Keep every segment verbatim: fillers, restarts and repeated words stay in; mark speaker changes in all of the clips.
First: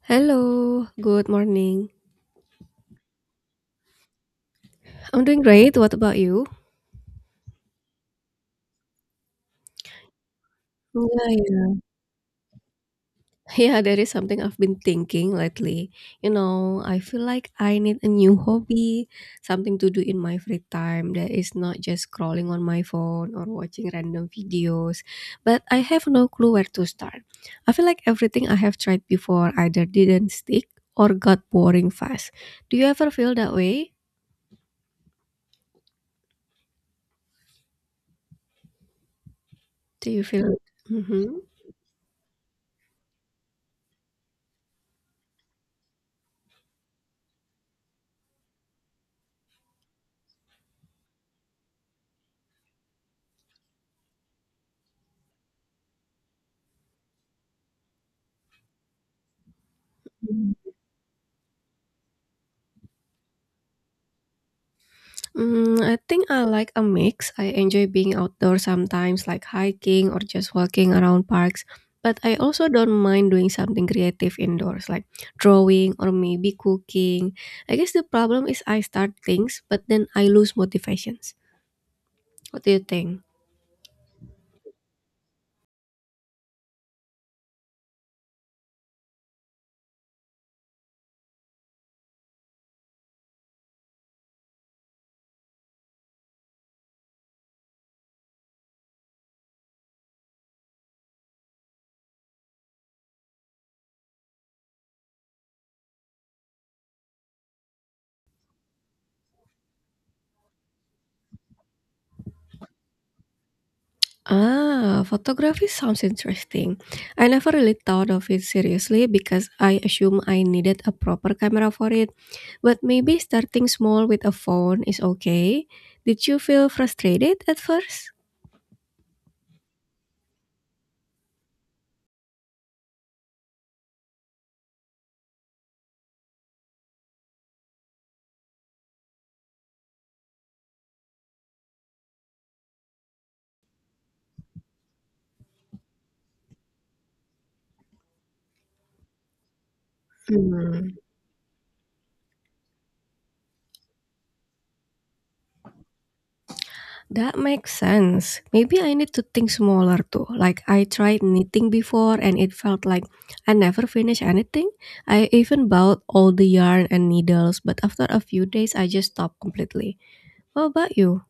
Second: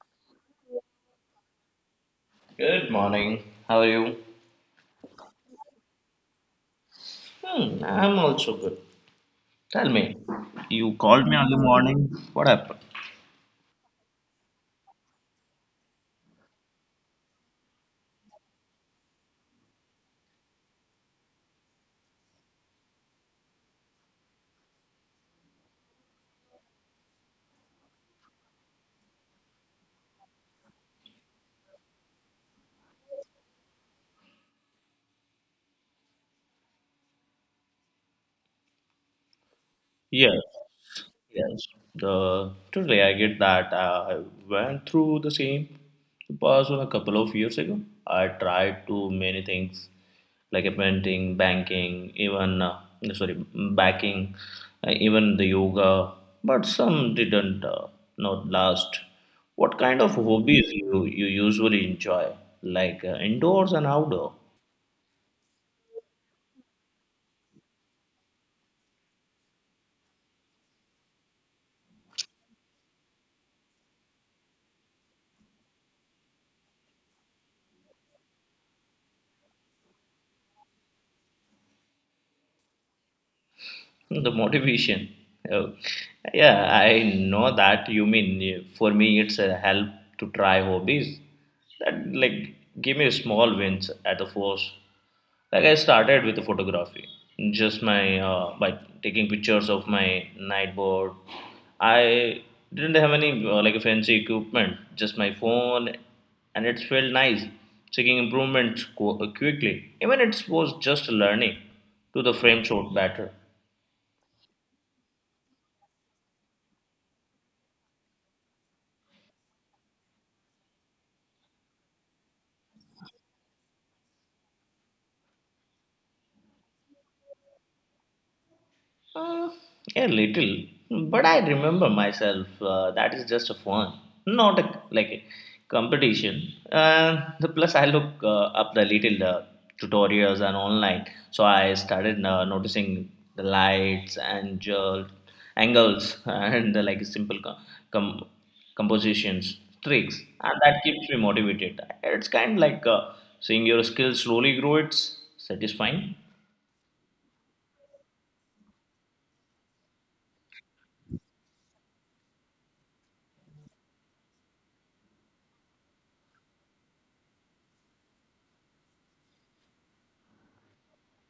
Speaker 1: Hello, good morning.
Speaker 2: Good morning. How are you?
Speaker 1: I'm doing great. What about you?
Speaker 2: Hmm, I'm also good. Tell me, you
Speaker 1: Yeah,
Speaker 2: called me early
Speaker 1: yeah.
Speaker 2: morning. What happened?
Speaker 1: Yeah, there is something I've been thinking lately. You know, I feel like I need a new hobby, something to do in my free time that is not just scrolling on my phone or watching random videos. But I have no clue where to start. I feel like everything I have tried before either didn't stick or got boring fast. Do you ever feel that way? Do you
Speaker 2: Yes.
Speaker 1: feel? Mm-hmm.
Speaker 2: Yes, the totally I get that. uh, I went through the same person a couple of years ago. I tried to many things like painting, banking, even uh, sorry, backing, uh, even the yoga, but some didn't uh, not last. What kind of hobbies you you usually enjoy, like uh, indoors and outdoor?
Speaker 1: Mm, I think I like a mix. I enjoy being outdoors sometimes, like hiking or just walking around parks. But I also don't mind doing something creative indoors, like drawing or maybe cooking. I guess the problem is I start things, but then I lose motivations. What do you think?
Speaker 2: The motivation, oh, yeah, I know that you mean, eh, for me it's a help to try hobbies that like give me small wins at the first, like I started with the photography, just my uh, by taking pictures of my night board. I didn't have any uh, like a fancy equipment, just my phone, and it felt nice seeking improvement qu- quickly, even it was just learning to the frame shot better.
Speaker 1: Ah, photography sounds interesting. I never really thought of it seriously because I assume I needed a proper camera for it. But maybe starting small with a phone is okay. Did you feel frustrated at first?
Speaker 2: Uh, a little, but I remember myself. Uh, that is just a fun, not a, like a competition. Uh, the plus, I look uh, up the little uh, tutorials and online, so I started uh, noticing the lights and jolt, angles and the, like simple com- com- compositions, tricks, and that
Speaker 1: Hmm,
Speaker 2: keeps me motivated. It's kind of like uh, seeing your skills slowly grow. It's satisfying.
Speaker 1: that makes sense. Maybe I need to think smaller too. Like I tried knitting before and it felt like I never finished anything. I even bought all the yarn and needles, but after a few days I just stopped completely. What about you?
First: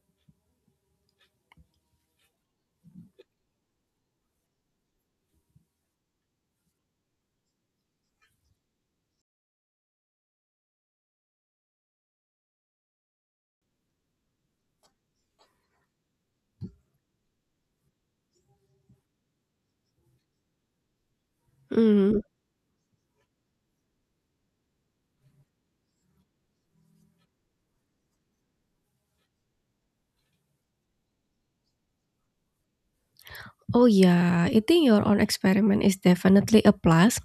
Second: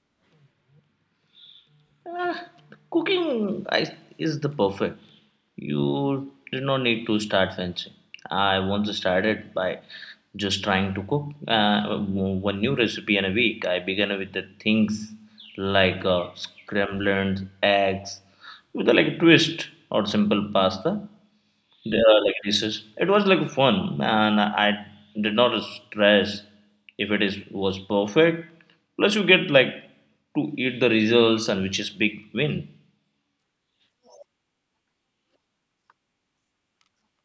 Speaker 2: Ah, cooking I, is the perfect. You did not need to start fancy. I once started by just trying to cook uh, one new recipe in a week. I began with the things like uh, scrambled eggs with a, like twist or simple pasta. There
Speaker 1: Hmm.
Speaker 2: are like races. It was like fun, and I did not stress if it is was perfect. Plus, you get like to eat the results, and which is big win.
Speaker 1: Oh yeah, eating your own experiment is definitely a plus.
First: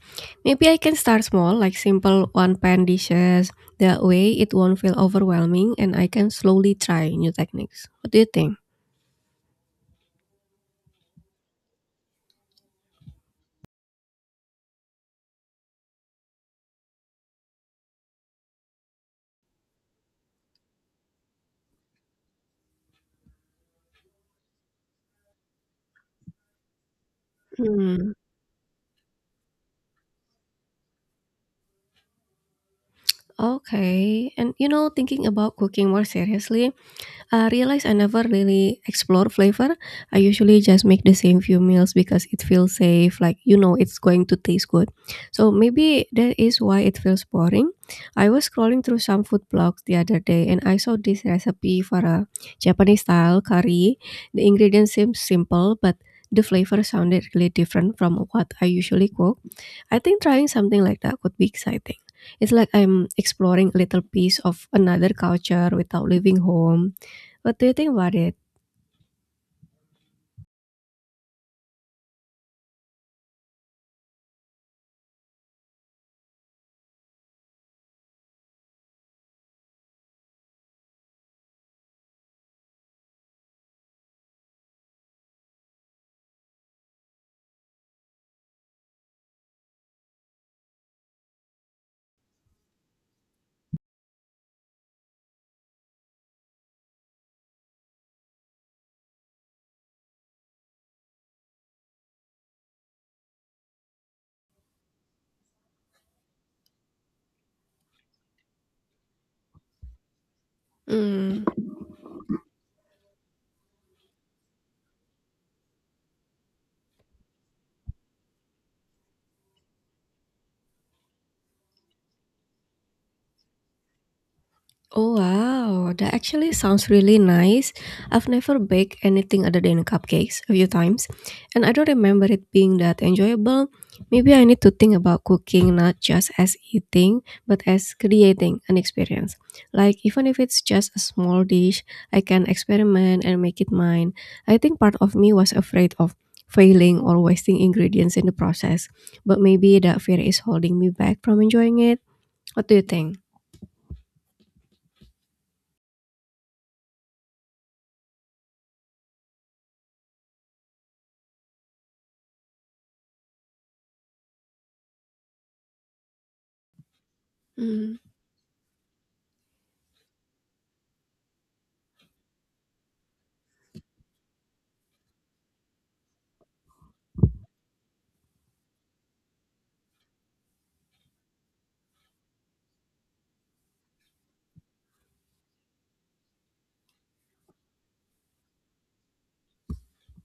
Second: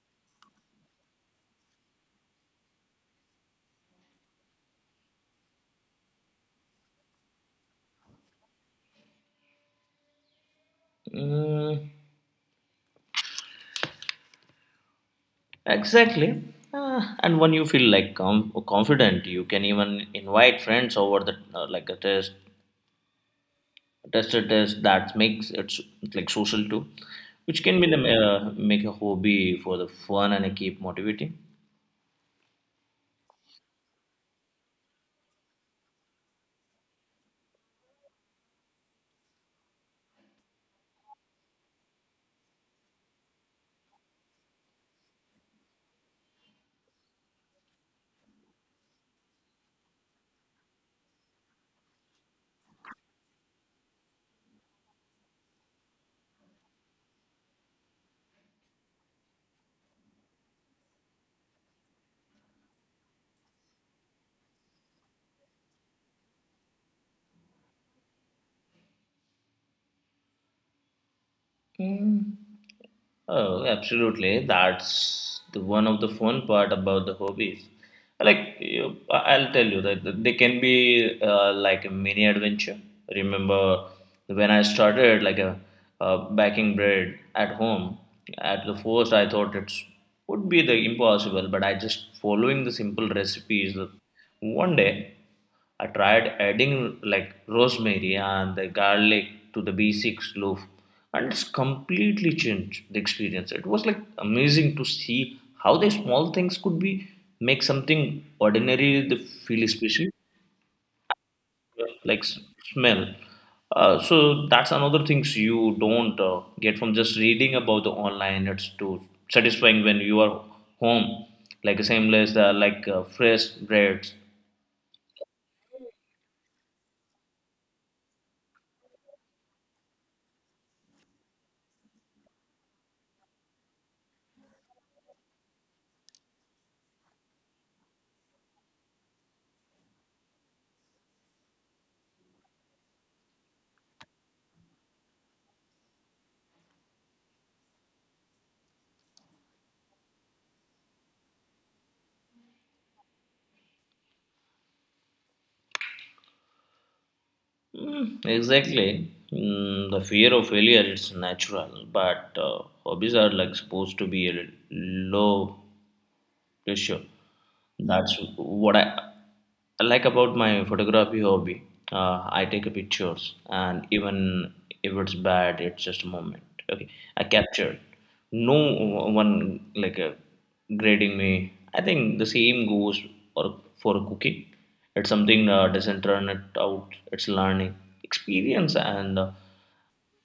Speaker 1: Maybe I can start small, like simple one-pan dishes. That way, it won't feel overwhelming, and I can slowly try new techniques. What do you think?
Speaker 2: Mm, exactly. Ah, and when you feel like com- confident, you can even invite friends over the uh, like a test, tester test that makes it s- like social too, which can be the,
Speaker 1: Hmm.
Speaker 2: uh, make a hobby for the fun and keep motivating.
Speaker 1: Okay. And you know, thinking about cooking more seriously, I realize I never really explore flavor. I usually just make the same few meals because it feels safe, like you know it's going to taste good. So maybe that is why it feels boring. I was scrolling through some food blogs the other day and I saw this recipe for a Japanese style curry. The ingredients seem simple, but the flavor sounded really different from what I usually cook. I think trying something like that could be exciting. It's like I'm exploring a little piece of another culture without leaving home. What do you think about it?
Speaker 2: Mm. Oh, absolutely. That's the one of the fun part about the hobbies. Like you, I- I'll tell you that they can be uh, like a mini adventure. Remember when I started like a, uh baking bread at home? At the first, I thought it would be the impossible, but I just following the simple recipes. uh, One day. I tried adding like rosemary and the garlic to the B six loaf, and it's completely changed the experience. It was like amazing to see how the small things could be make something ordinary the feel special,
Speaker 1: Mm.
Speaker 2: like s- smell. Uh, so that's another things you don't uh, get from just reading about the online. It's too satisfying when you are home, like a seamless, uh, like uh, fresh breads.
Speaker 1: Oh wow, that actually sounds really nice. I've never baked anything other than cupcakes a few times, and I don't remember it being that enjoyable. Maybe I need to think about cooking not just as eating, but as creating an experience. Like even if it's just a small dish, I can experiment and make it mine. I think part of me was afraid of failing or wasting ingredients in the process, but maybe that fear is holding me back from enjoying it. What do you think?
Speaker 2: Mm, exactly. Mm, the fear of failure it's natural, but uh, hobbies are like supposed to be a low pressure.
Speaker 1: Mm.
Speaker 2: That's what I I like about my photography hobby. Uh, I take pictures, and even if it's bad, it's just a moment. Okay, I captured. No one like uh, grading me. I think the same goes for for cooking. It's something uh, doesn't turn it out. It's learning experience and uh,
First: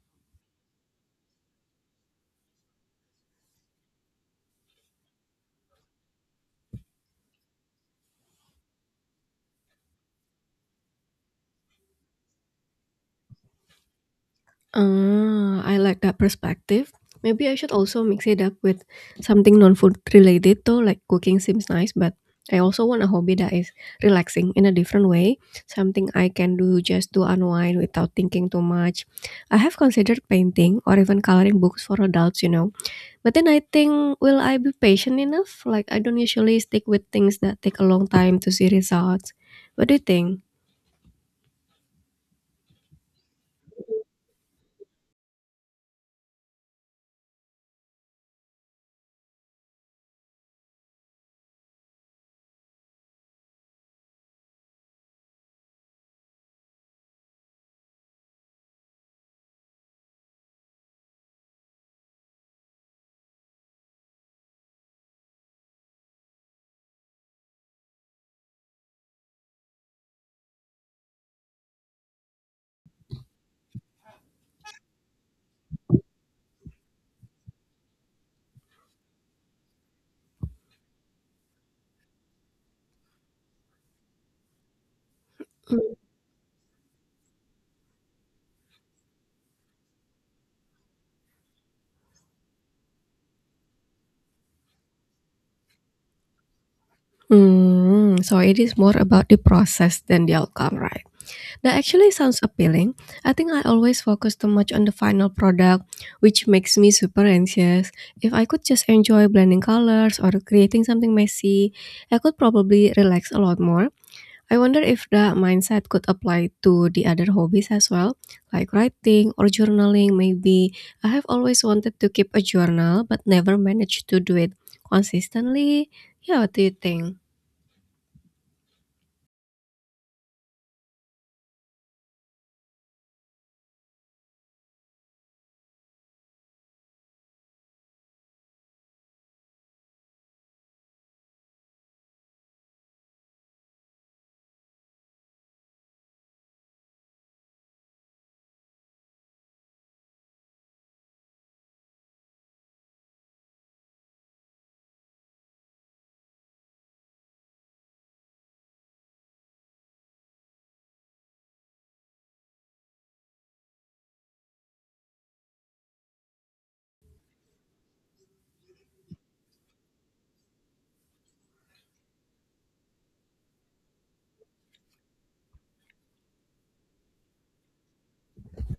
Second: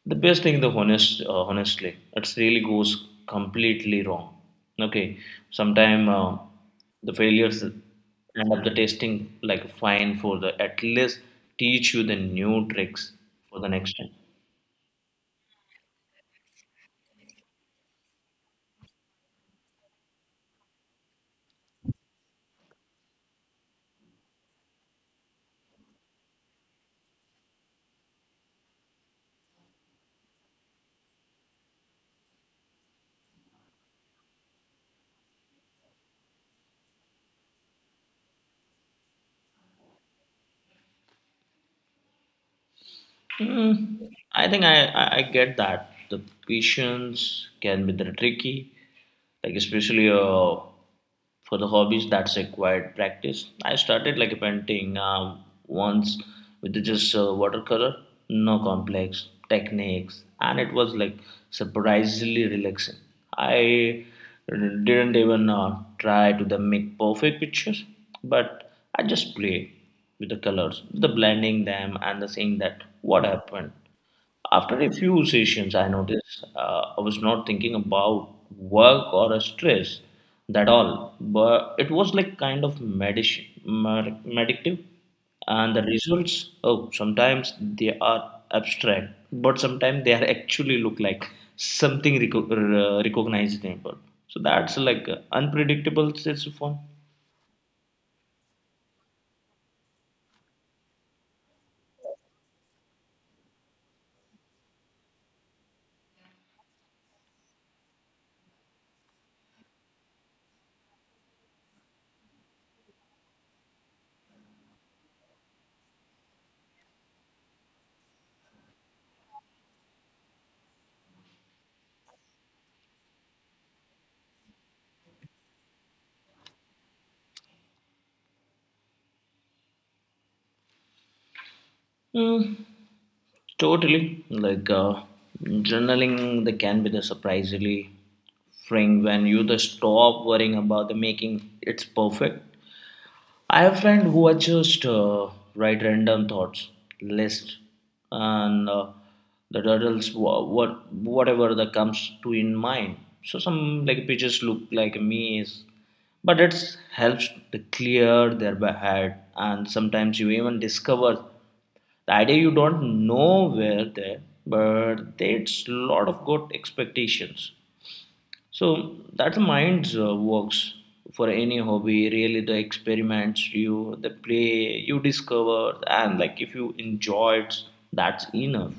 Speaker 2: the best thing the honest uh, honestly, it really goes completely wrong. Okay, sometime uh, the failures end up the testing like fine for the at least teach you the new tricks for the next time.
Speaker 1: Ah, I like that perspective. Maybe I should also mix it up with something non-food related though, like cooking seems nice, but I also want a hobby that is relaxing in a different way, something I can do just to unwind without thinking too much. I have considered painting or even coloring books for adults, you know. But then I think, will I be patient enough? Like, I don't usually stick with things that take a long time to see results. What do you think?
Speaker 2: Mm, I think I, I, I get that. The patience can be the tricky, like especially uh, for the hobbies that's required practice. I started like painting uh, once with just uh, watercolor, no complex techniques, and it was like surprisingly relaxing. I didn't even uh, try to the make perfect pictures, but I just play with the colors, the blending them and the saying that what happened. After a few sessions, I noticed uh, I was not thinking about work or a stress that all, but it was like kind of medicine, med- meditative, and the results. Oh, sometimes they are abstract, but sometimes they are actually look like something reco- r- recognizable. So that's like uh, unpredictable. It's fun.
Speaker 1: Hmm. So it is more about the process than the outcome, right? That actually sounds appealing. I think I always focus too much on the final product, which makes me super anxious. If I could just enjoy blending colors or creating something messy, I could probably relax a lot more. I wonder if that mindset could apply to the other hobbies as well, like writing or journaling, maybe. I have always wanted to keep a journal but never managed to do it consistently. Yeah, what do you think?
Speaker 2: Totally. Like uh, journaling, they can be the surprisingly freeing when you just stop worrying about the making. It's perfect. I have friend who are just uh, write random thoughts list and uh, the turtles wha- what whatever that comes to in mind. So some like pictures look like a maze, but it helps to clear their ba- head. And sometimes you even discover the idea you don't know where there, but it's lot of good expectations. So that's the mind's uh, works for any hobby. Really, the experiments you, the play you discover, and like if you enjoy it, that's enough.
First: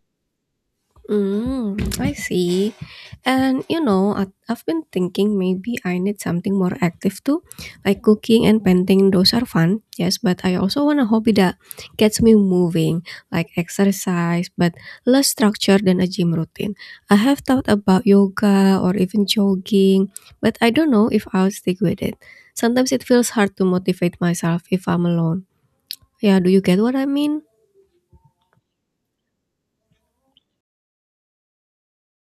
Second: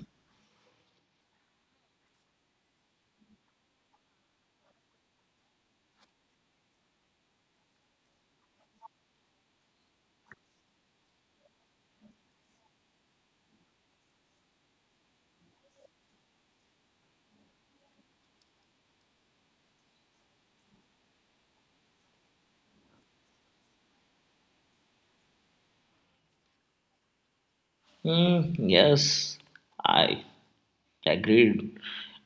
Speaker 1: Mm, I see. And you know, I- I've been thinking maybe I need something more active too, like cooking and painting. Those are fun, yes, but I also want a hobby that gets me moving, like exercise, but less structured than a gym routine. I have thought about yoga or even jogging, but I don't know if I'll stick with it. Sometimes it feels hard to motivate myself if I'm alone. Yeah, do you get what I mean?
Speaker 2: Hmm, yes, I agreed,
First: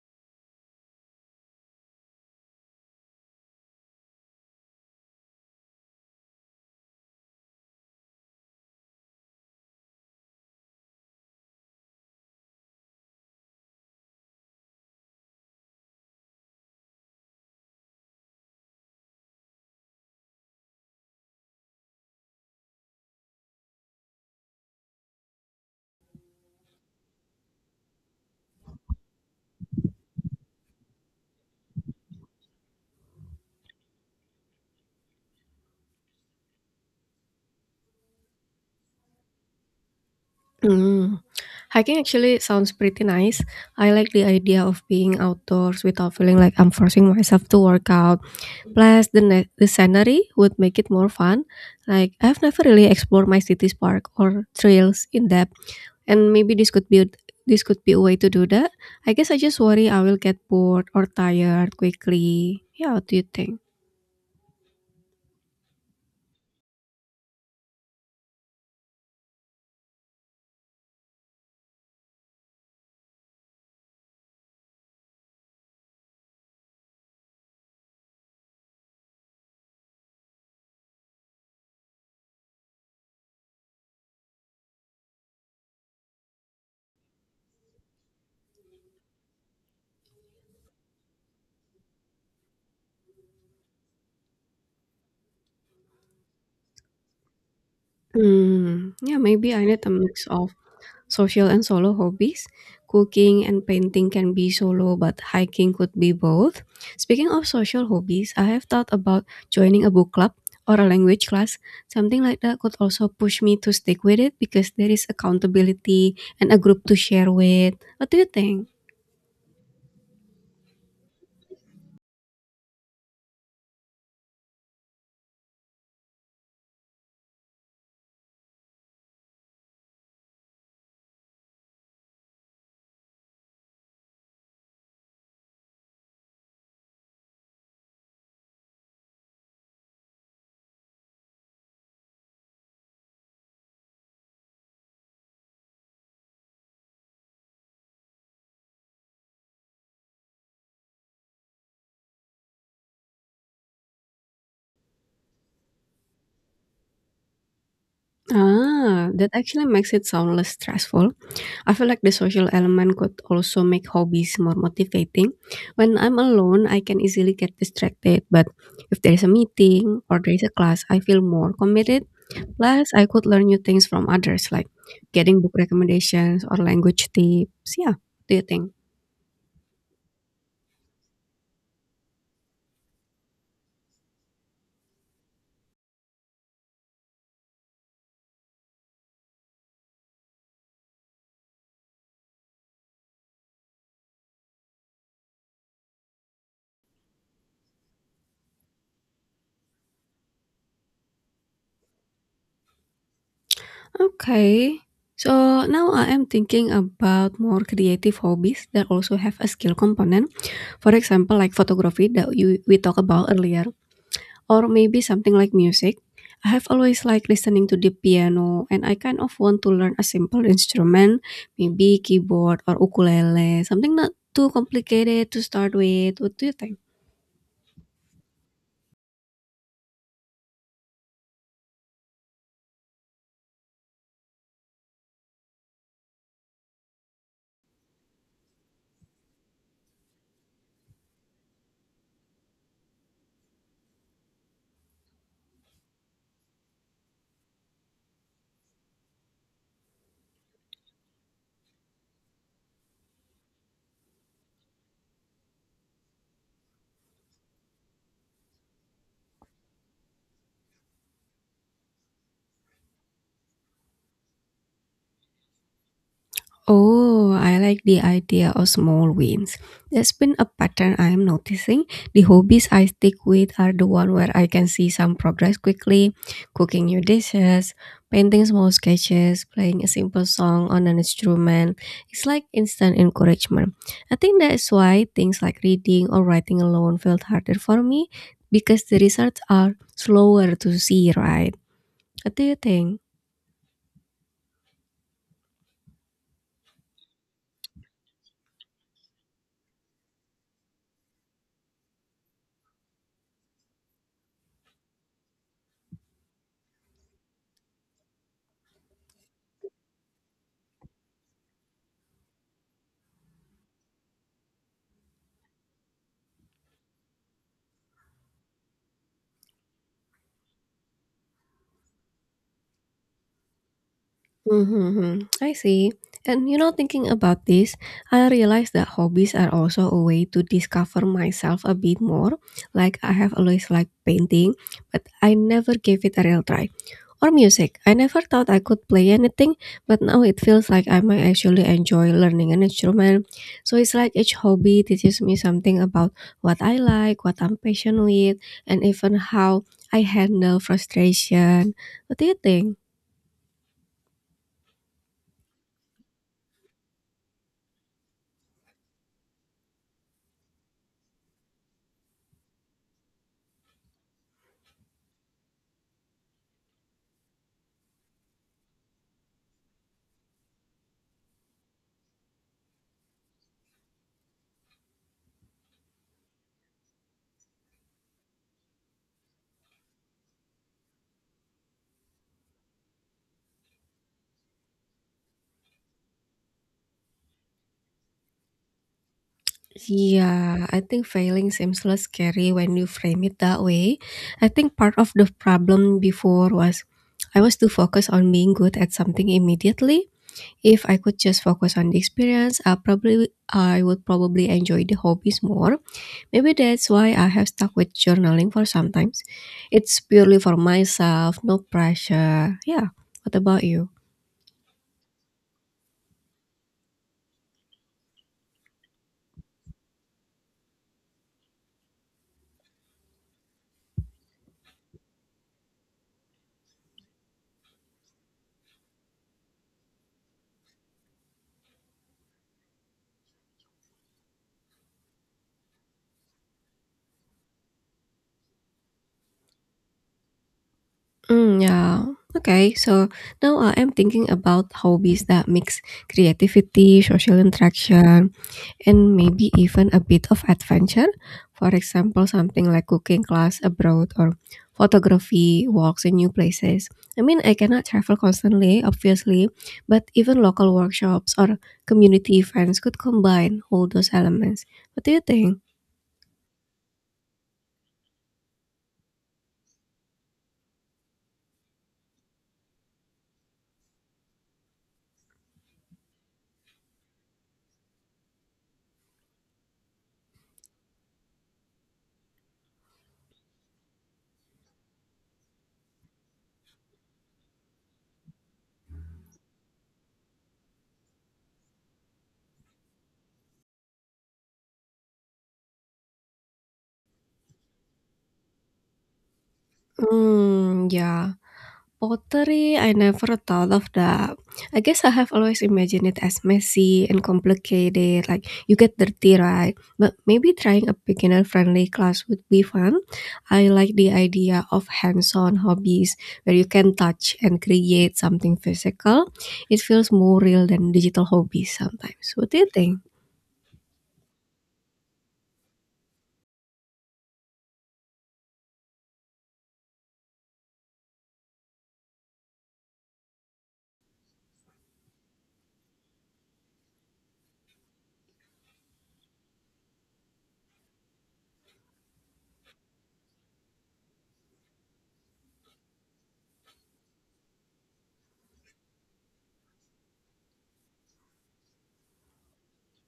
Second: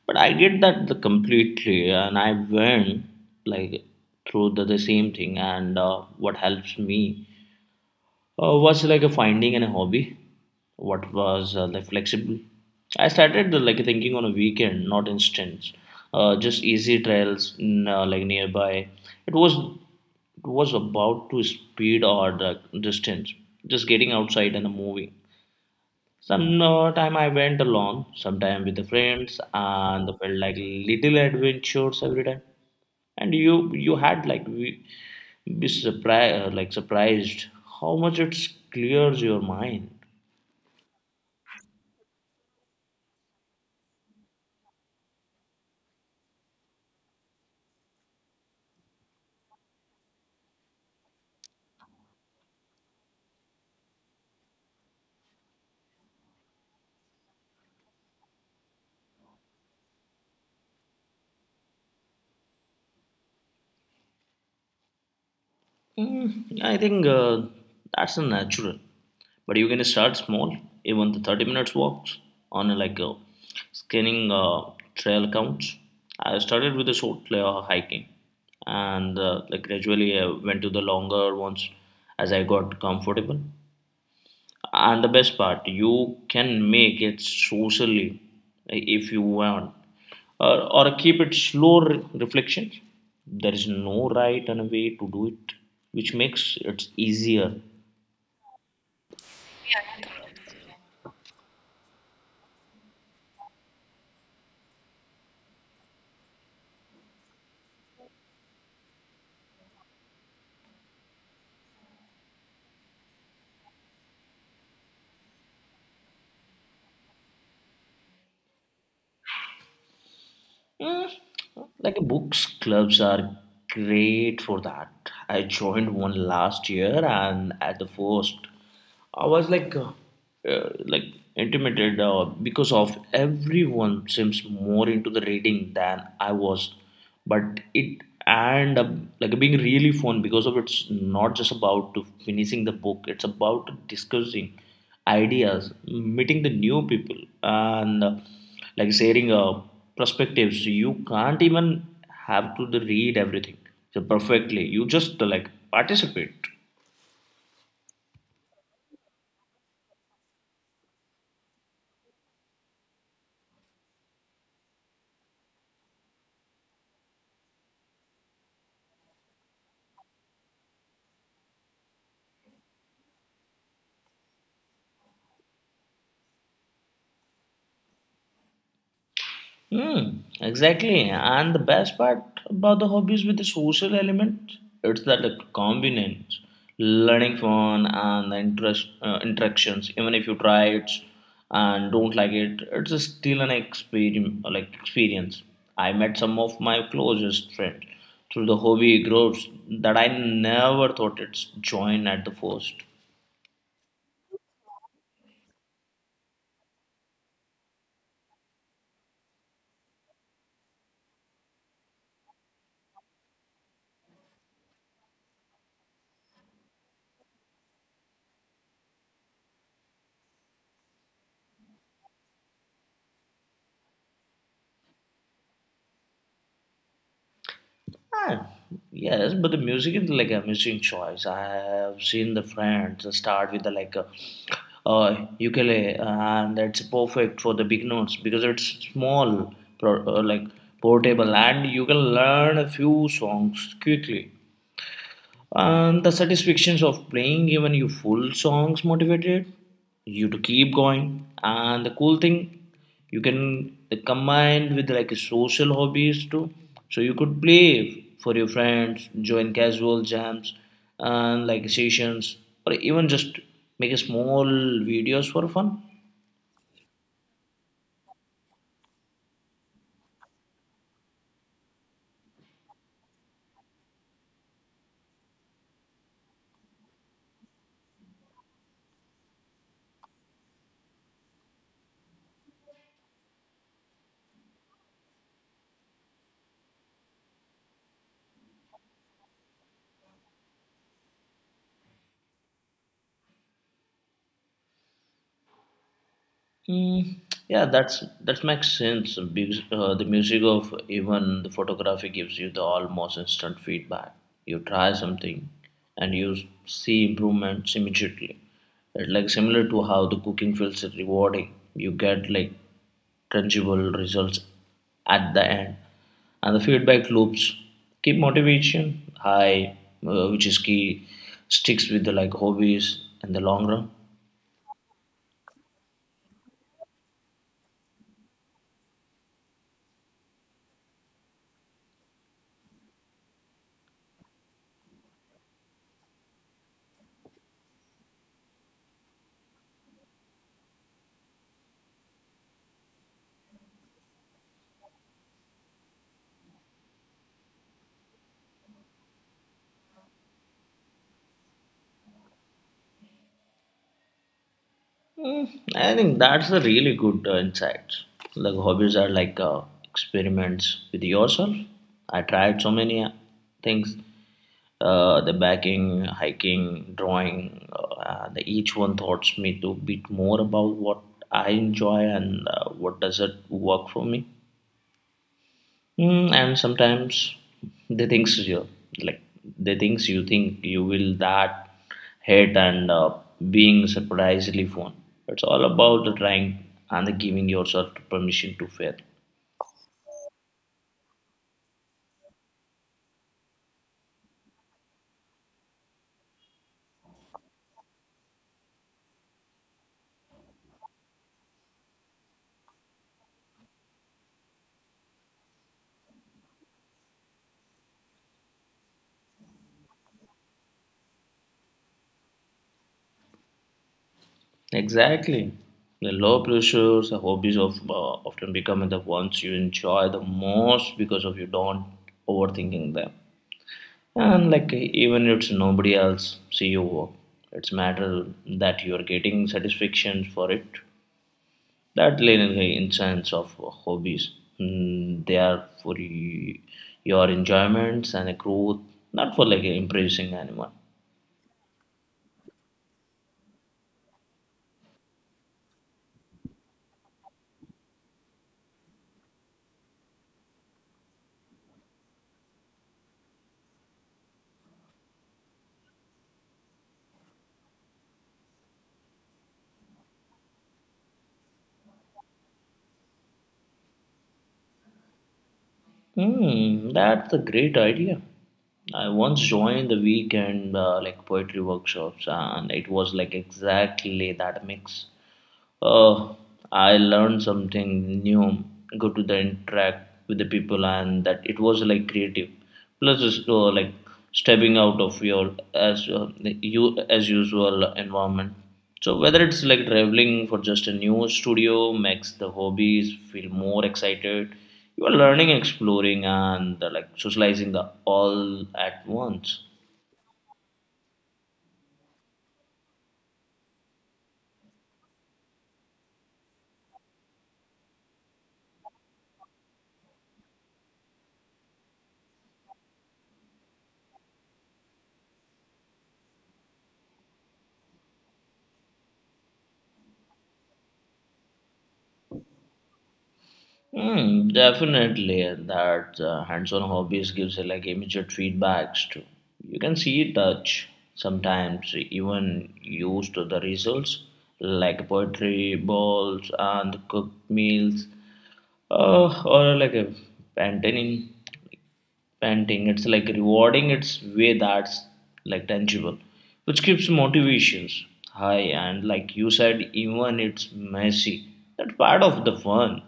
Speaker 2: but I get that the completely, and I went like through the, the same thing. And uh, what helps me uh, was like a finding and a hobby what was uh, like flexible. I started uh, like thinking on a weekend not instance, uh, just easy trails, mm, uh, like nearby. It was it was about to speed or the distance, just getting outside and moving some uh, time. I went alone sometime with the friends and felt like little adventures every time. And you you had like, we- be surprised, like surprised how much it clears your mind.
Speaker 1: Mm. Hiking actually sounds pretty nice. I like the idea of being outdoors without feeling like I'm forcing myself to work out. Plus, the ne- the scenery would make it more fun. Like I've never really explored my city's park or trails in depth, and maybe this could be this could be a way to do that. I guess I just worry I will get bored or tired quickly. Yeah, what do you think?
Speaker 2: Mm, I think uh, that's a natural, but you can start small. Even the thirty minutes walks on a, like a scanning uh, trail counts. I started with a short uh, hiking, and uh, like gradually I went to the longer ones as I got comfortable. And the best part, you can make it socially, eh, if you want, or, or keep it slow re- reflections. There is no right and way to do it, which makes it easier.
Speaker 1: Hmm. Yeah, maybe I need a mix of social and solo hobbies. Cooking and painting can be solo, but hiking could be both. Speaking of social hobbies, I have thought about joining a book club or a language class. Something like that could also push me to stick with it because there is accountability and a group to share with. What do you think?
Speaker 2: Mm, like books clubs are great for that. I joined one last year, and at the first I was like, uh, uh, like intimidated uh, because of everyone seems more into the reading than I was, but it and uh, like being really fun because of it's not just about to finishing the book. It's about discussing ideas, meeting the new people, and uh, like sharing uh, perspectives. So you can't even have to the read everything so perfectly. You just uh, like participate.
Speaker 1: Ah, that actually makes it sound less stressful. I feel like the social element could also make hobbies more motivating. When I'm alone, I can easily get distracted, but if there's a meeting or there's a class, I feel more committed. Plus, I could learn new things from others, like getting book recommendations or language tips. Yeah, do you think?
Speaker 2: Hmm, exactly. And the best part about the hobbies with the social element, it's that the convenience, learning fun and the interest uh, interactions. Even if you try it and don't like it, it's still an experience. Like experience. I met some of my closest friends through the hobby groups that I never thought it's join at the first.
Speaker 1: Okay. So now I am thinking about more creative hobbies that also have a skill component. For example, like photography that you, we talked about earlier. Or maybe something like music. I have always liked listening to the piano, and I kind of want to learn a simple instrument, maybe keyboard or ukulele, something not too complicated to start with. What do you think?
Speaker 2: Ah, yes, but the music is like a music choice. I have seen the friends start with the like a, uh, ukulele, and that's perfect for the big notes because it's small, pro, uh, like portable, and you can learn a few songs quickly, and the satisfactions of playing even you full songs motivated you to keep going. And the cool thing, you can combine with like social hobbies too, so you could play for your friends, join casual jams and like sessions, or even just make a small videos for fun.
Speaker 1: Oh, I like the idea of small wins. That's been a pattern I'm noticing. The hobbies I stick with are the one where I can see some progress quickly, cooking new dishes, painting small sketches, playing a simple song on an instrument. It's like instant encouragement. I think that's why things like reading or writing alone felt harder for me because the results are slower to see, right? What do you think?
Speaker 2: Mm, yeah, that's that makes sense because uh, the music of even the photography gives you the almost instant feedback. You try something and you see improvements immediately. It's like similar to how the cooking feels rewarding. You get like tangible results at the end, and the feedback loops keep motivation high, uh, which is key. Sticks with the like hobbies in the long run.
Speaker 1: Mm-hmm. I see. And you know, thinking about this, I realized that hobbies are also a way to discover myself a bit more. Like I have always liked painting, but I never gave it a real try. Or music. I never thought I could play anything, but now it feels like I might actually enjoy learning an instrument. So it's like each hobby teaches me something about what I like, what I'm passionate with, and even how I handle frustration. What do you think?
Speaker 2: I think that's a really good uh, insight. Like hobbies are like uh, experiments with yourself. I tried so many uh, things: uh, the baking, hiking, drawing. Uh, the, each one taught me to bit more about what I enjoy and uh, what doesn't work for me. Mm, and sometimes they thinks you like they thinks you think you will that hate and uh, being surprisingly fun. It's all about the trying and the giving yourself permission to fail.
Speaker 1: Yeah, I think failing seems less scary when you frame it that way. I think part of the problem before was I was too focused on being good at something immediately. If I could just focus on the experience, I probably I would probably enjoy the hobbies more. Maybe that's why I have stuck with journaling for sometimes. It's purely for myself, no pressure. Yeah. What about you?
Speaker 2: Exactly. The low pressures, the hobbies of uh, often becoming the ones you enjoy the most because of you don't overthinking them. And like even it's nobody else see you work. It's matter that you are getting satisfaction for it. That little instance of hobbies, mm, they are for y- your enjoyments and growth, not for like impressing anyone.
Speaker 1: Mm, yeah. Okay. So now I am thinking about hobbies that mix creativity, social interaction, and maybe even a bit of adventure. For example, something like cooking class abroad or photography walks in new places. I mean, I cannot travel constantly, obviously, but even local workshops or community events could combine all those elements. What do you think?
Speaker 2: Hmm, that's a great idea. I once joined the weekend uh, like poetry workshops, and it was like exactly that mix. Oh, I learned something new. Go to the interact with the people, and that it was like creative. Plus, it's, uh, like stepping out of your as uh, you as usual environment. So whether it's like traveling for just a new studio makes the hobbies feel more excited. You are learning, exploring, and uh, like socializing the all at once.
Speaker 1: Mm, yeah. Pottery, I never thought of that. I guess I have always imagined it as messy and complicated, like you get dirty, right? But maybe trying a beginner friendly class would be fun. I like the idea of hands on hobbies where you can touch and create something physical. It feels more real than digital hobbies sometimes. What do you think?
Speaker 2: Mm, definitely, and that uh, hands-on hobbies gives uh, like immediate feedbacks too. You can see touch sometimes even used to the results like poetry balls and cooked meals, uh, or like a painting. Painting, it's like rewarding its way that's like tangible, which keeps motivations high and like you said, even it's messy. That's part of the fun.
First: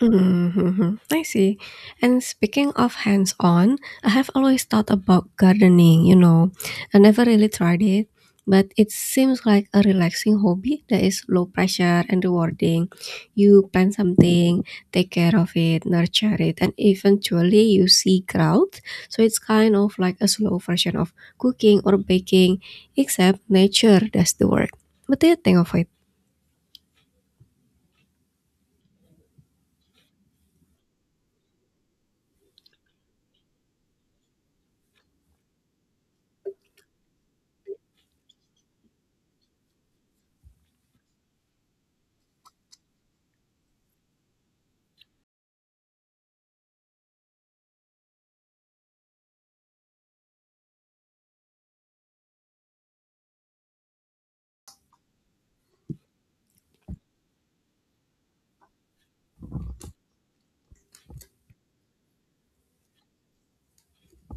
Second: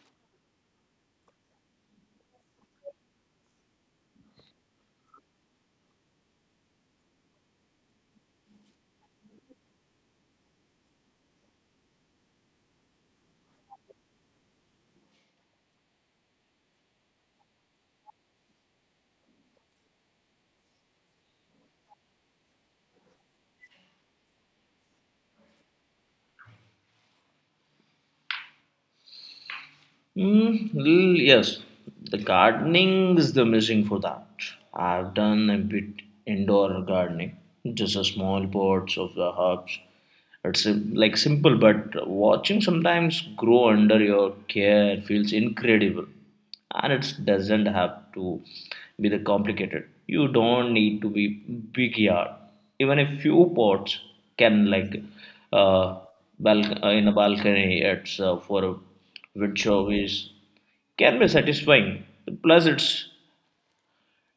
Speaker 1: Mm-hmm. I see. And speaking of hands on, I have always thought about gardening, you know. I never really tried it, but it seems like a relaxing hobby that is low pressure and rewarding. You plant something, take care of it, nurture it, and eventually you see growth. So it's kind of like a slow version of cooking or baking, except nature does the work. What do you think of it?
Speaker 2: Mm, l- yes, the gardening is the missing for that. I've done a bit indoor gardening, just a small pots of the herbs. It's sim- like simple, but watching sometimes grow under your care feels incredible and it doesn't have to be the complicated you don't need to be big yard even a few pots can like uh, balc- uh, in a balcony it's uh, for a wood showcase can be satisfying plus it's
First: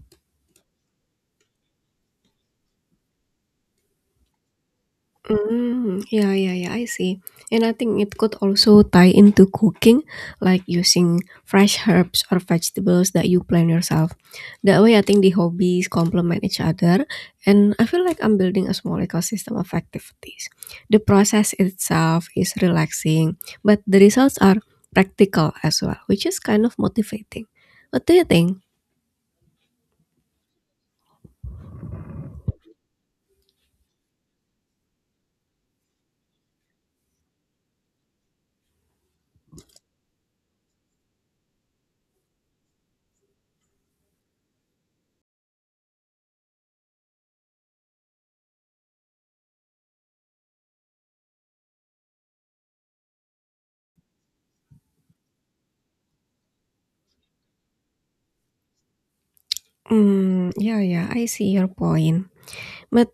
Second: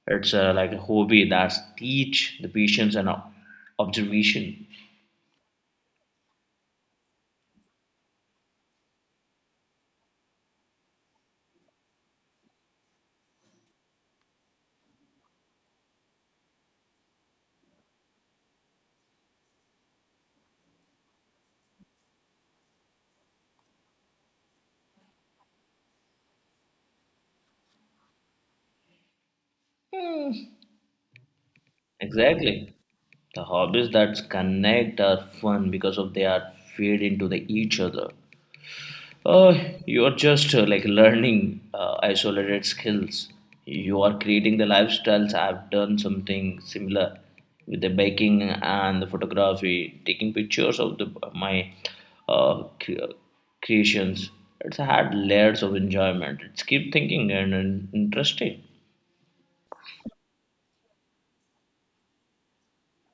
Speaker 2: it's uh, like a hobby that's teach the patience and ob- observation
Speaker 1: Mm, yeah, yeah, yeah, I see. And I think it could also tie into cooking, like using fresh herbs or vegetables that you plant yourself. That way, I think the hobbies complement each other, and I feel like I'm building a small ecosystem of activities. The process itself is relaxing, but the results are practical as well, which is kind of motivating. What do you think?
Speaker 2: exactly the hobbies that connect are fun because of they are fed into the each other Uh, you're just uh, like learning uh, isolated skills. You are creating the lifestyles. I've done something similar with the baking and the photography, taking pictures of the my uh, cre- creations. It's had layers of enjoyment. It's keep thinking and, and interesting.
Speaker 1: Mm, yeah, yeah, I see your point. But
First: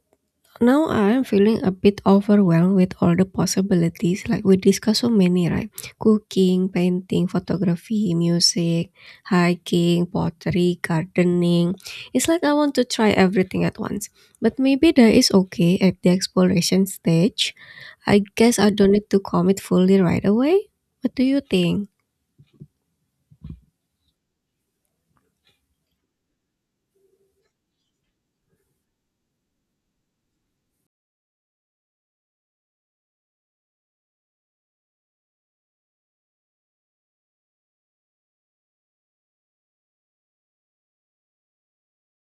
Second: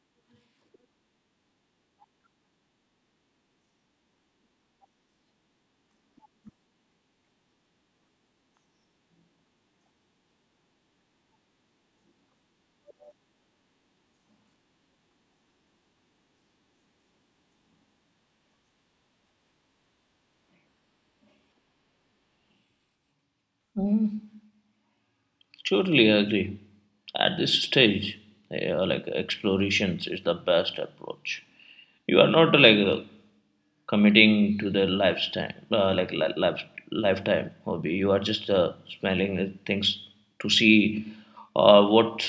Speaker 1: now I am feeling a bit overwhelmed with all the possibilities. Like we discussed so many, right? Cooking, painting, photography, music, hiking, pottery, gardening. It's like I want to try everything at once. But maybe that is okay at the exploration stage. I guess I don't need to commit fully right away. What do you think?
Speaker 2: Mm, totally agree. At this stage, uh, like explorations is the best approach. You are not like uh, committing to the lifestyle uh, like li- life, lifetime hobby you are just uh, smelling uh, things to see uh, what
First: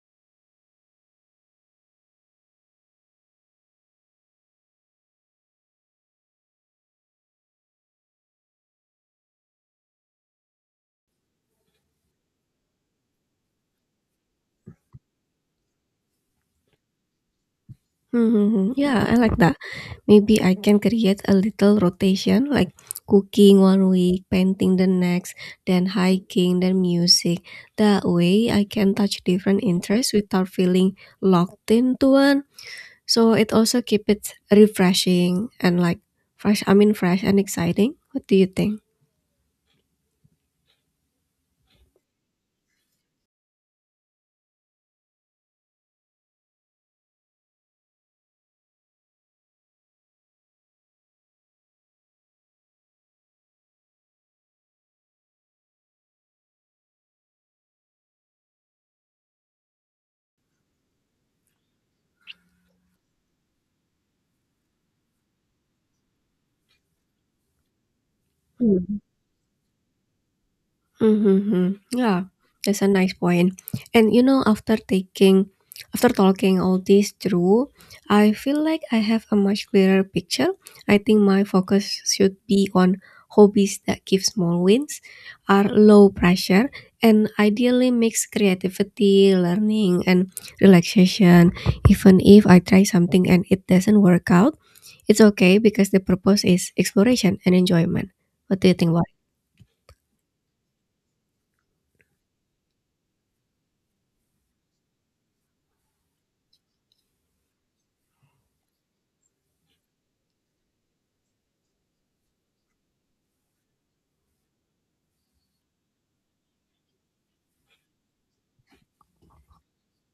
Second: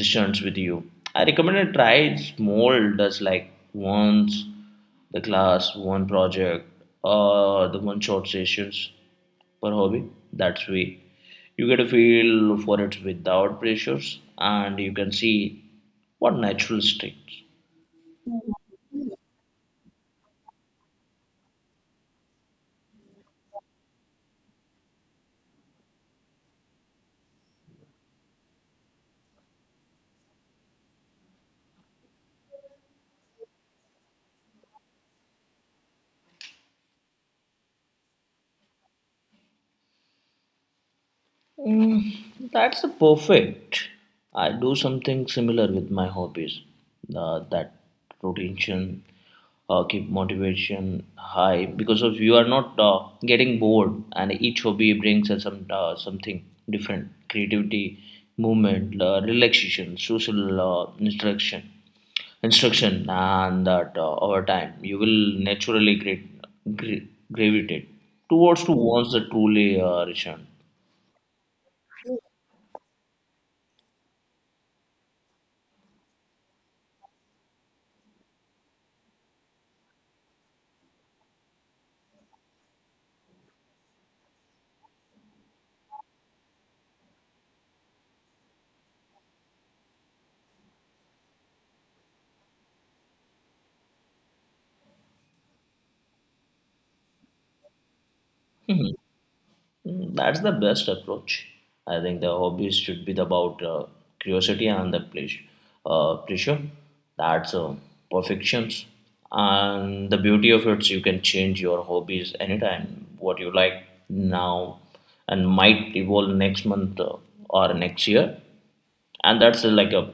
Speaker 2: resonates with you. I recommend a try small does like once the class one project or the one short sessions per hobby that's way you get a feel for it without pressures and you can see what natural sticks.
Speaker 1: Hmm, hmm, hmm. Yeah, I like that. Maybe I can create a little rotation like cooking one week, painting the next, then hiking, then music. That way I can touch different interests without feeling locked into one. So it also keep it refreshing and like fresh I mean fresh and exciting. What do you think?
Speaker 2: Mm, that's a perfect. I do something similar with my hobbies. Uh, that rotation, uh, keep motivation high because of you are not uh, getting bored, and each hobby brings us some uh, something different: creativity, movement, uh, relaxation, social uh, instruction, instruction, and that uh, over time you will naturally gra- gra- gravitate towards to
Speaker 1: Hmm.
Speaker 2: wants that truly uh, return.
Speaker 1: Mm-hmm. Yeah, that's a nice point. And you know, after taking, after talking all this through, I feel like I have a much clearer picture. I think my focus should be on hobbies that give small wins, are low pressure, and ideally mix creativity, learning, and relaxation. Even if I try something and it doesn't work out, it's okay because the purpose is exploration and enjoyment. What do you think about?
Speaker 2: Mm, that's the best approach. I think the hobbies should be about uh, curiosity and the pleasure. Uh, pleasure. That's uh, perfections. And the beauty of it, you can change your hobbies anytime. What you like now and might evolve next month uh, or next year. And that's uh, like a,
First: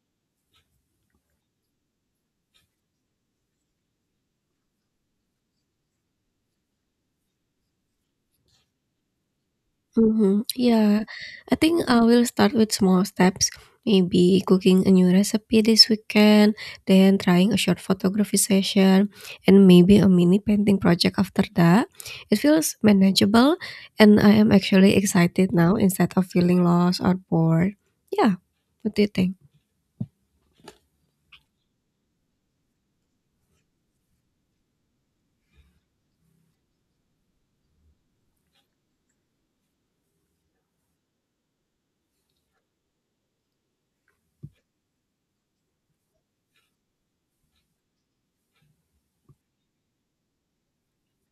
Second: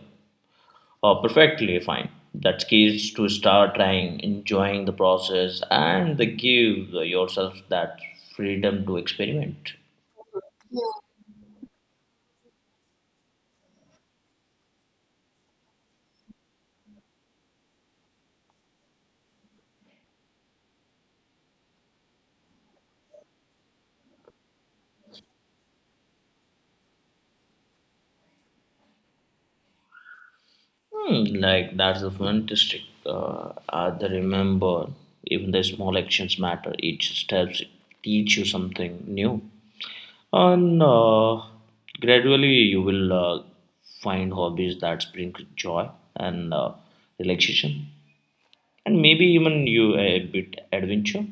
Speaker 2: a perfectly fine. That's key is to start trying, enjoying the process, and the give yourself that freedom to experiment.
Speaker 1: Mhm, yeah. I think I will start with small steps, maybe cooking a new recipe this weekend, then trying a short photography session, and maybe a mini painting project after that. It feels manageable, and I am actually excited now instead of feeling lost or bored. Yeah, what do you think?
Speaker 2: Hmm, like that's the fantastic. Uh, I the remember even the small actions matter. Each steps teach you something new, and uh, gradually you will uh, find hobbies that bring joy and uh, relaxation, and maybe even you a bit adventure.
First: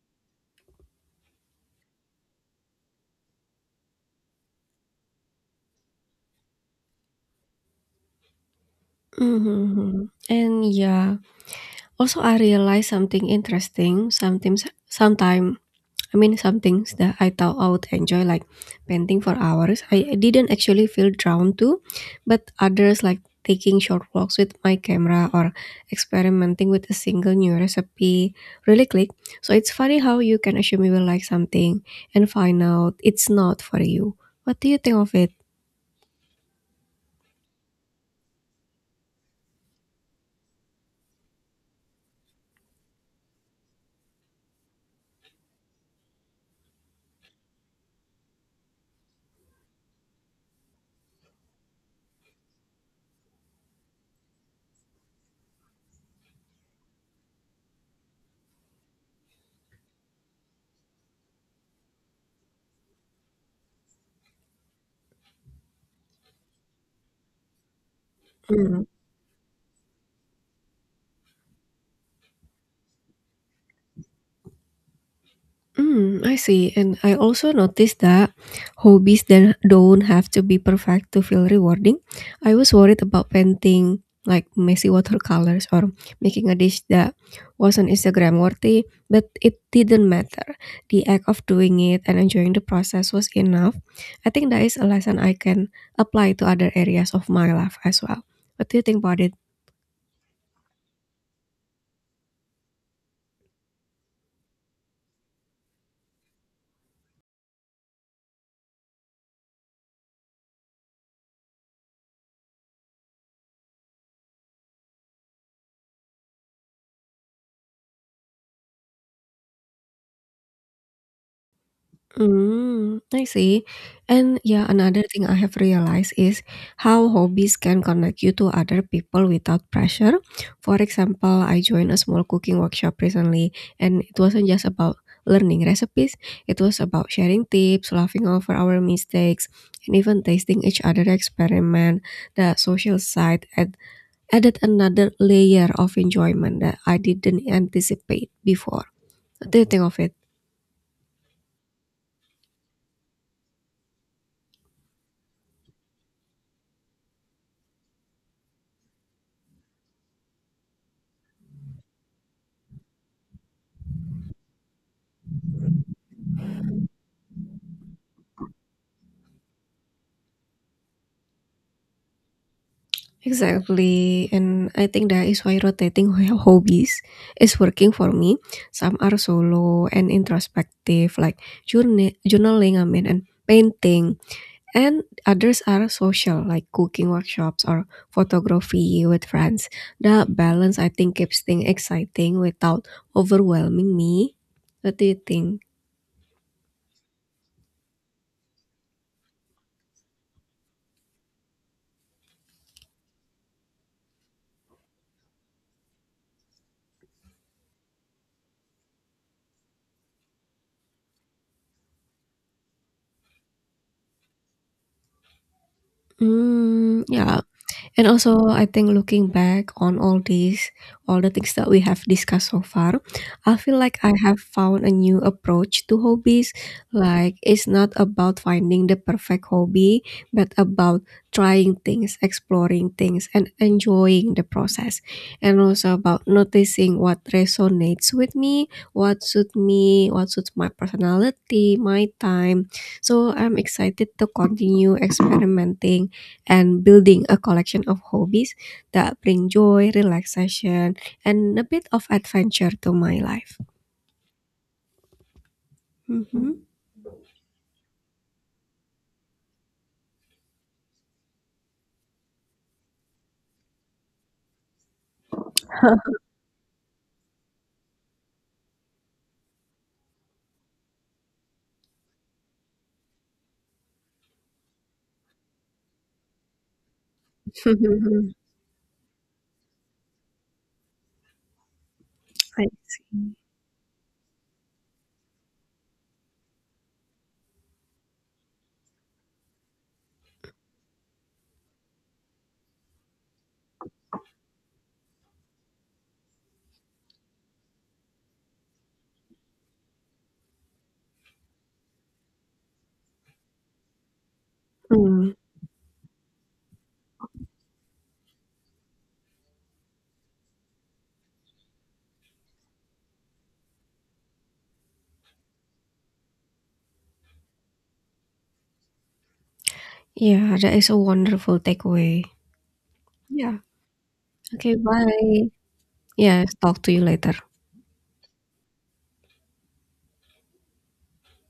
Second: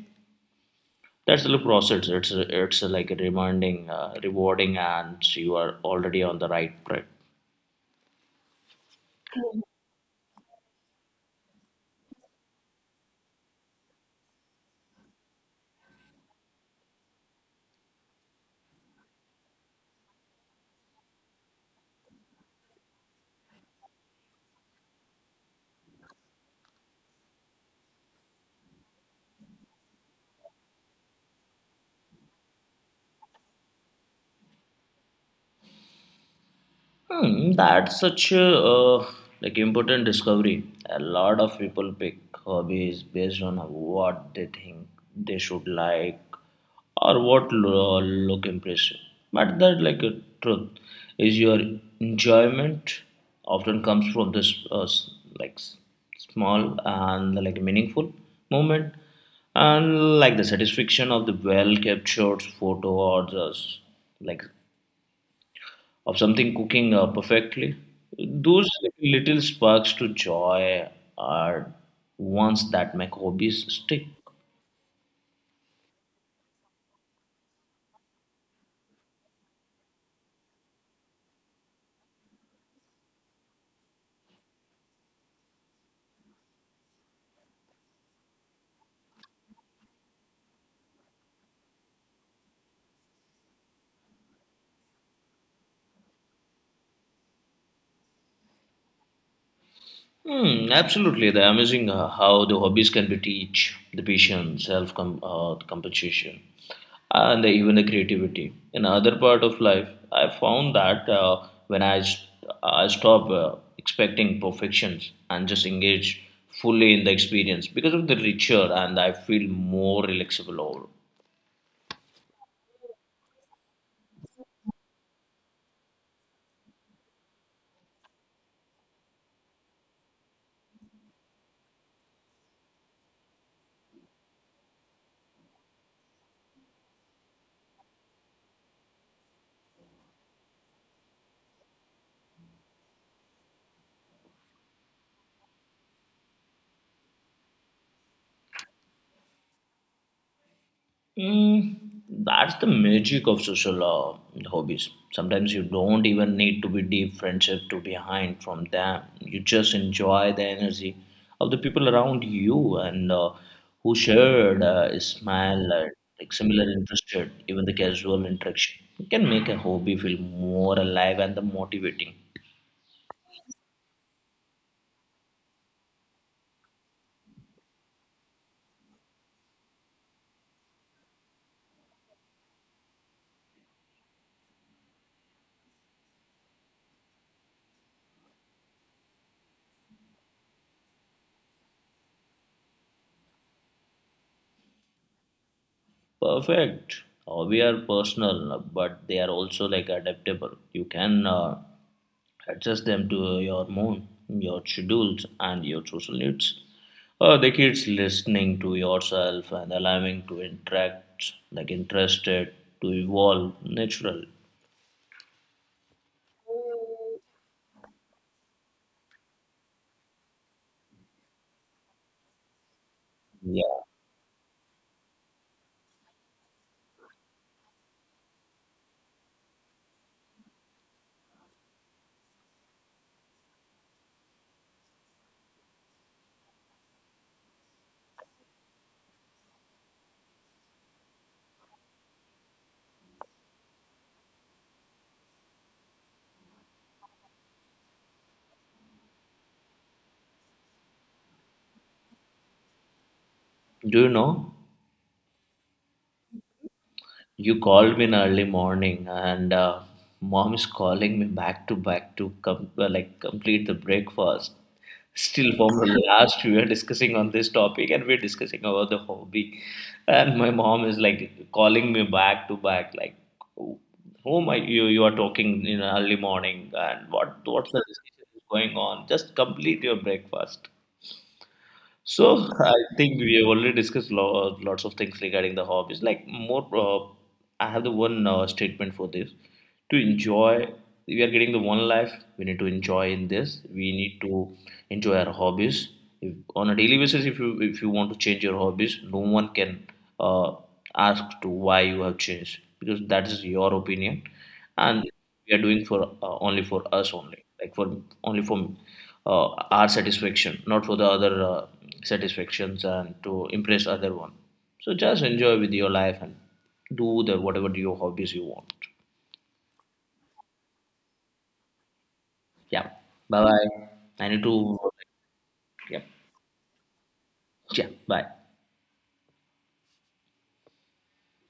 Speaker 2: That's the look process. It's a, it's a, like a reminding, uh, rewarding, and you are already on the right track.
Speaker 1: Mm-hmm. And yeah, also I realized something interesting. Sometimes, sometimes I mean, some things that I thought I would enjoy, like painting for hours, I didn't actually feel drawn to, but others, like taking short walks with my camera or experimenting with a single new recipe, really click. So it's funny how you can assume you will like something and find out it's not for you. What do you think of it?
Speaker 2: Hmm, that's such a uh, like important discovery. A lot of people pick hobbies based on what they think they should like or what lo- look impressive. But that like a truth is your enjoyment often comes from this uh, s- like s- small and like meaningful moment and like the satisfaction of the well captured photo or just like of something cooking uh, perfectly. Those little sparks to joy are ones that make hobbies stick.
Speaker 1: Mm, I see. And I also noticed that hobbies then don't have to be perfect to feel rewarding. I was worried about painting like messy watercolors or making a dish that wasn't Instagram worthy, but it didn't matter. The act of doing it and enjoying the process was enough. I think that is a lesson I can apply to other areas of my life as well. What do you think about it?
Speaker 2: Hmm, absolutely. They're amazing uh, how the hobbies can be teach the patience, self com- uh, compensation, and even the creativity. In other part of life, I found that uh, when I, st- I stop uh, expecting perfections and just engage fully in the experience because of the richer and I feel more relaxable overall.
Speaker 1: Mm, I see. And yeah, another thing I have realized is how hobbies can connect you to other people without pressure. For example, I joined a small cooking workshop recently, and it wasn't just about learning recipes, it was about sharing tips, laughing over our mistakes, and even tasting each other's experiment. The social side add, added another layer of enjoyment that I didn't anticipate before. What do you think of it?
Speaker 2: Mm, that's the magic of social uh, hobbies. Sometimes you don't even need to be deep friendship to be behind from them. You just enjoy the energy of the people around you and uh, who shared uh, smile, uh, like similar interest, even the casual interaction can make a hobby feel more alive and the motivating.
Speaker 1: Exactly, and I think that is why rotating ho- hobbies is working for me. Some are solo and introspective, like journa- journaling, I mean, and painting, and others are social, like cooking workshops or photography with friends. The balance, I think, keeps things exciting without overwhelming me. What do you think?
Speaker 2: Perfect. Uh, we are personal, but they are also like adaptable. You can uh, adjust them to your mood, your schedules, and your social needs. Uh, the kids listening to yourself and allowing to interact, like interested, to evolve naturally.
Speaker 1: Hmm, yeah. And also, I think looking back on all these, all the things that we have discussed so far, I
Speaker 2: Yeah.
Speaker 1: feel like I have found a new approach to hobbies. Like, it's not about finding the perfect hobby, but about trying things, exploring things, and enjoying the process. And also about noticing what resonates with me, what suits me, what suits my personality, my time. So, I'm excited to continue experimenting and building a collection of hobbies that bring joy, relaxation, and a bit of adventure to my life.
Speaker 2: Do you know?
Speaker 1: Mhm.
Speaker 2: You called me in early morning, and uh, mom is calling me back to back to com- uh, like complete the breakfast. Still, from the last we were discussing on this topic, and we're discussing about the hobby, and my mom is like calling me back to back, like, whom are you you are talking in early morning, and what what's the discussion is going on? Just complete your breakfast. So
Speaker 1: I
Speaker 2: I think
Speaker 1: see.
Speaker 2: we have already discussed lo- lots of things regarding the hobbies. Like more, uh, I have the one uh, statement for this: to enjoy. We are getting the one life. We need to enjoy in this. We need to enjoy our hobbies if, on a daily basis. If you if you want to change your hobbies, no one can uh, ask to why you have changed because that is your opinion, and
Speaker 1: Mm.
Speaker 2: we are doing for uh, only for us only, like for only for uh, our satisfaction, not for the other. Uh, satisfactions and to impress other one so just enjoy with your life and do the whatever your hobbies you want.
Speaker 1: Yeah, that is a wonderful takeaway.
Speaker 2: Yeah, bye
Speaker 1: Yeah.
Speaker 2: bye, I need
Speaker 1: Okay,
Speaker 2: to.
Speaker 1: bye.
Speaker 2: Yeah.
Speaker 1: Yes, talk to you later.
Speaker 2: Yeah, bye.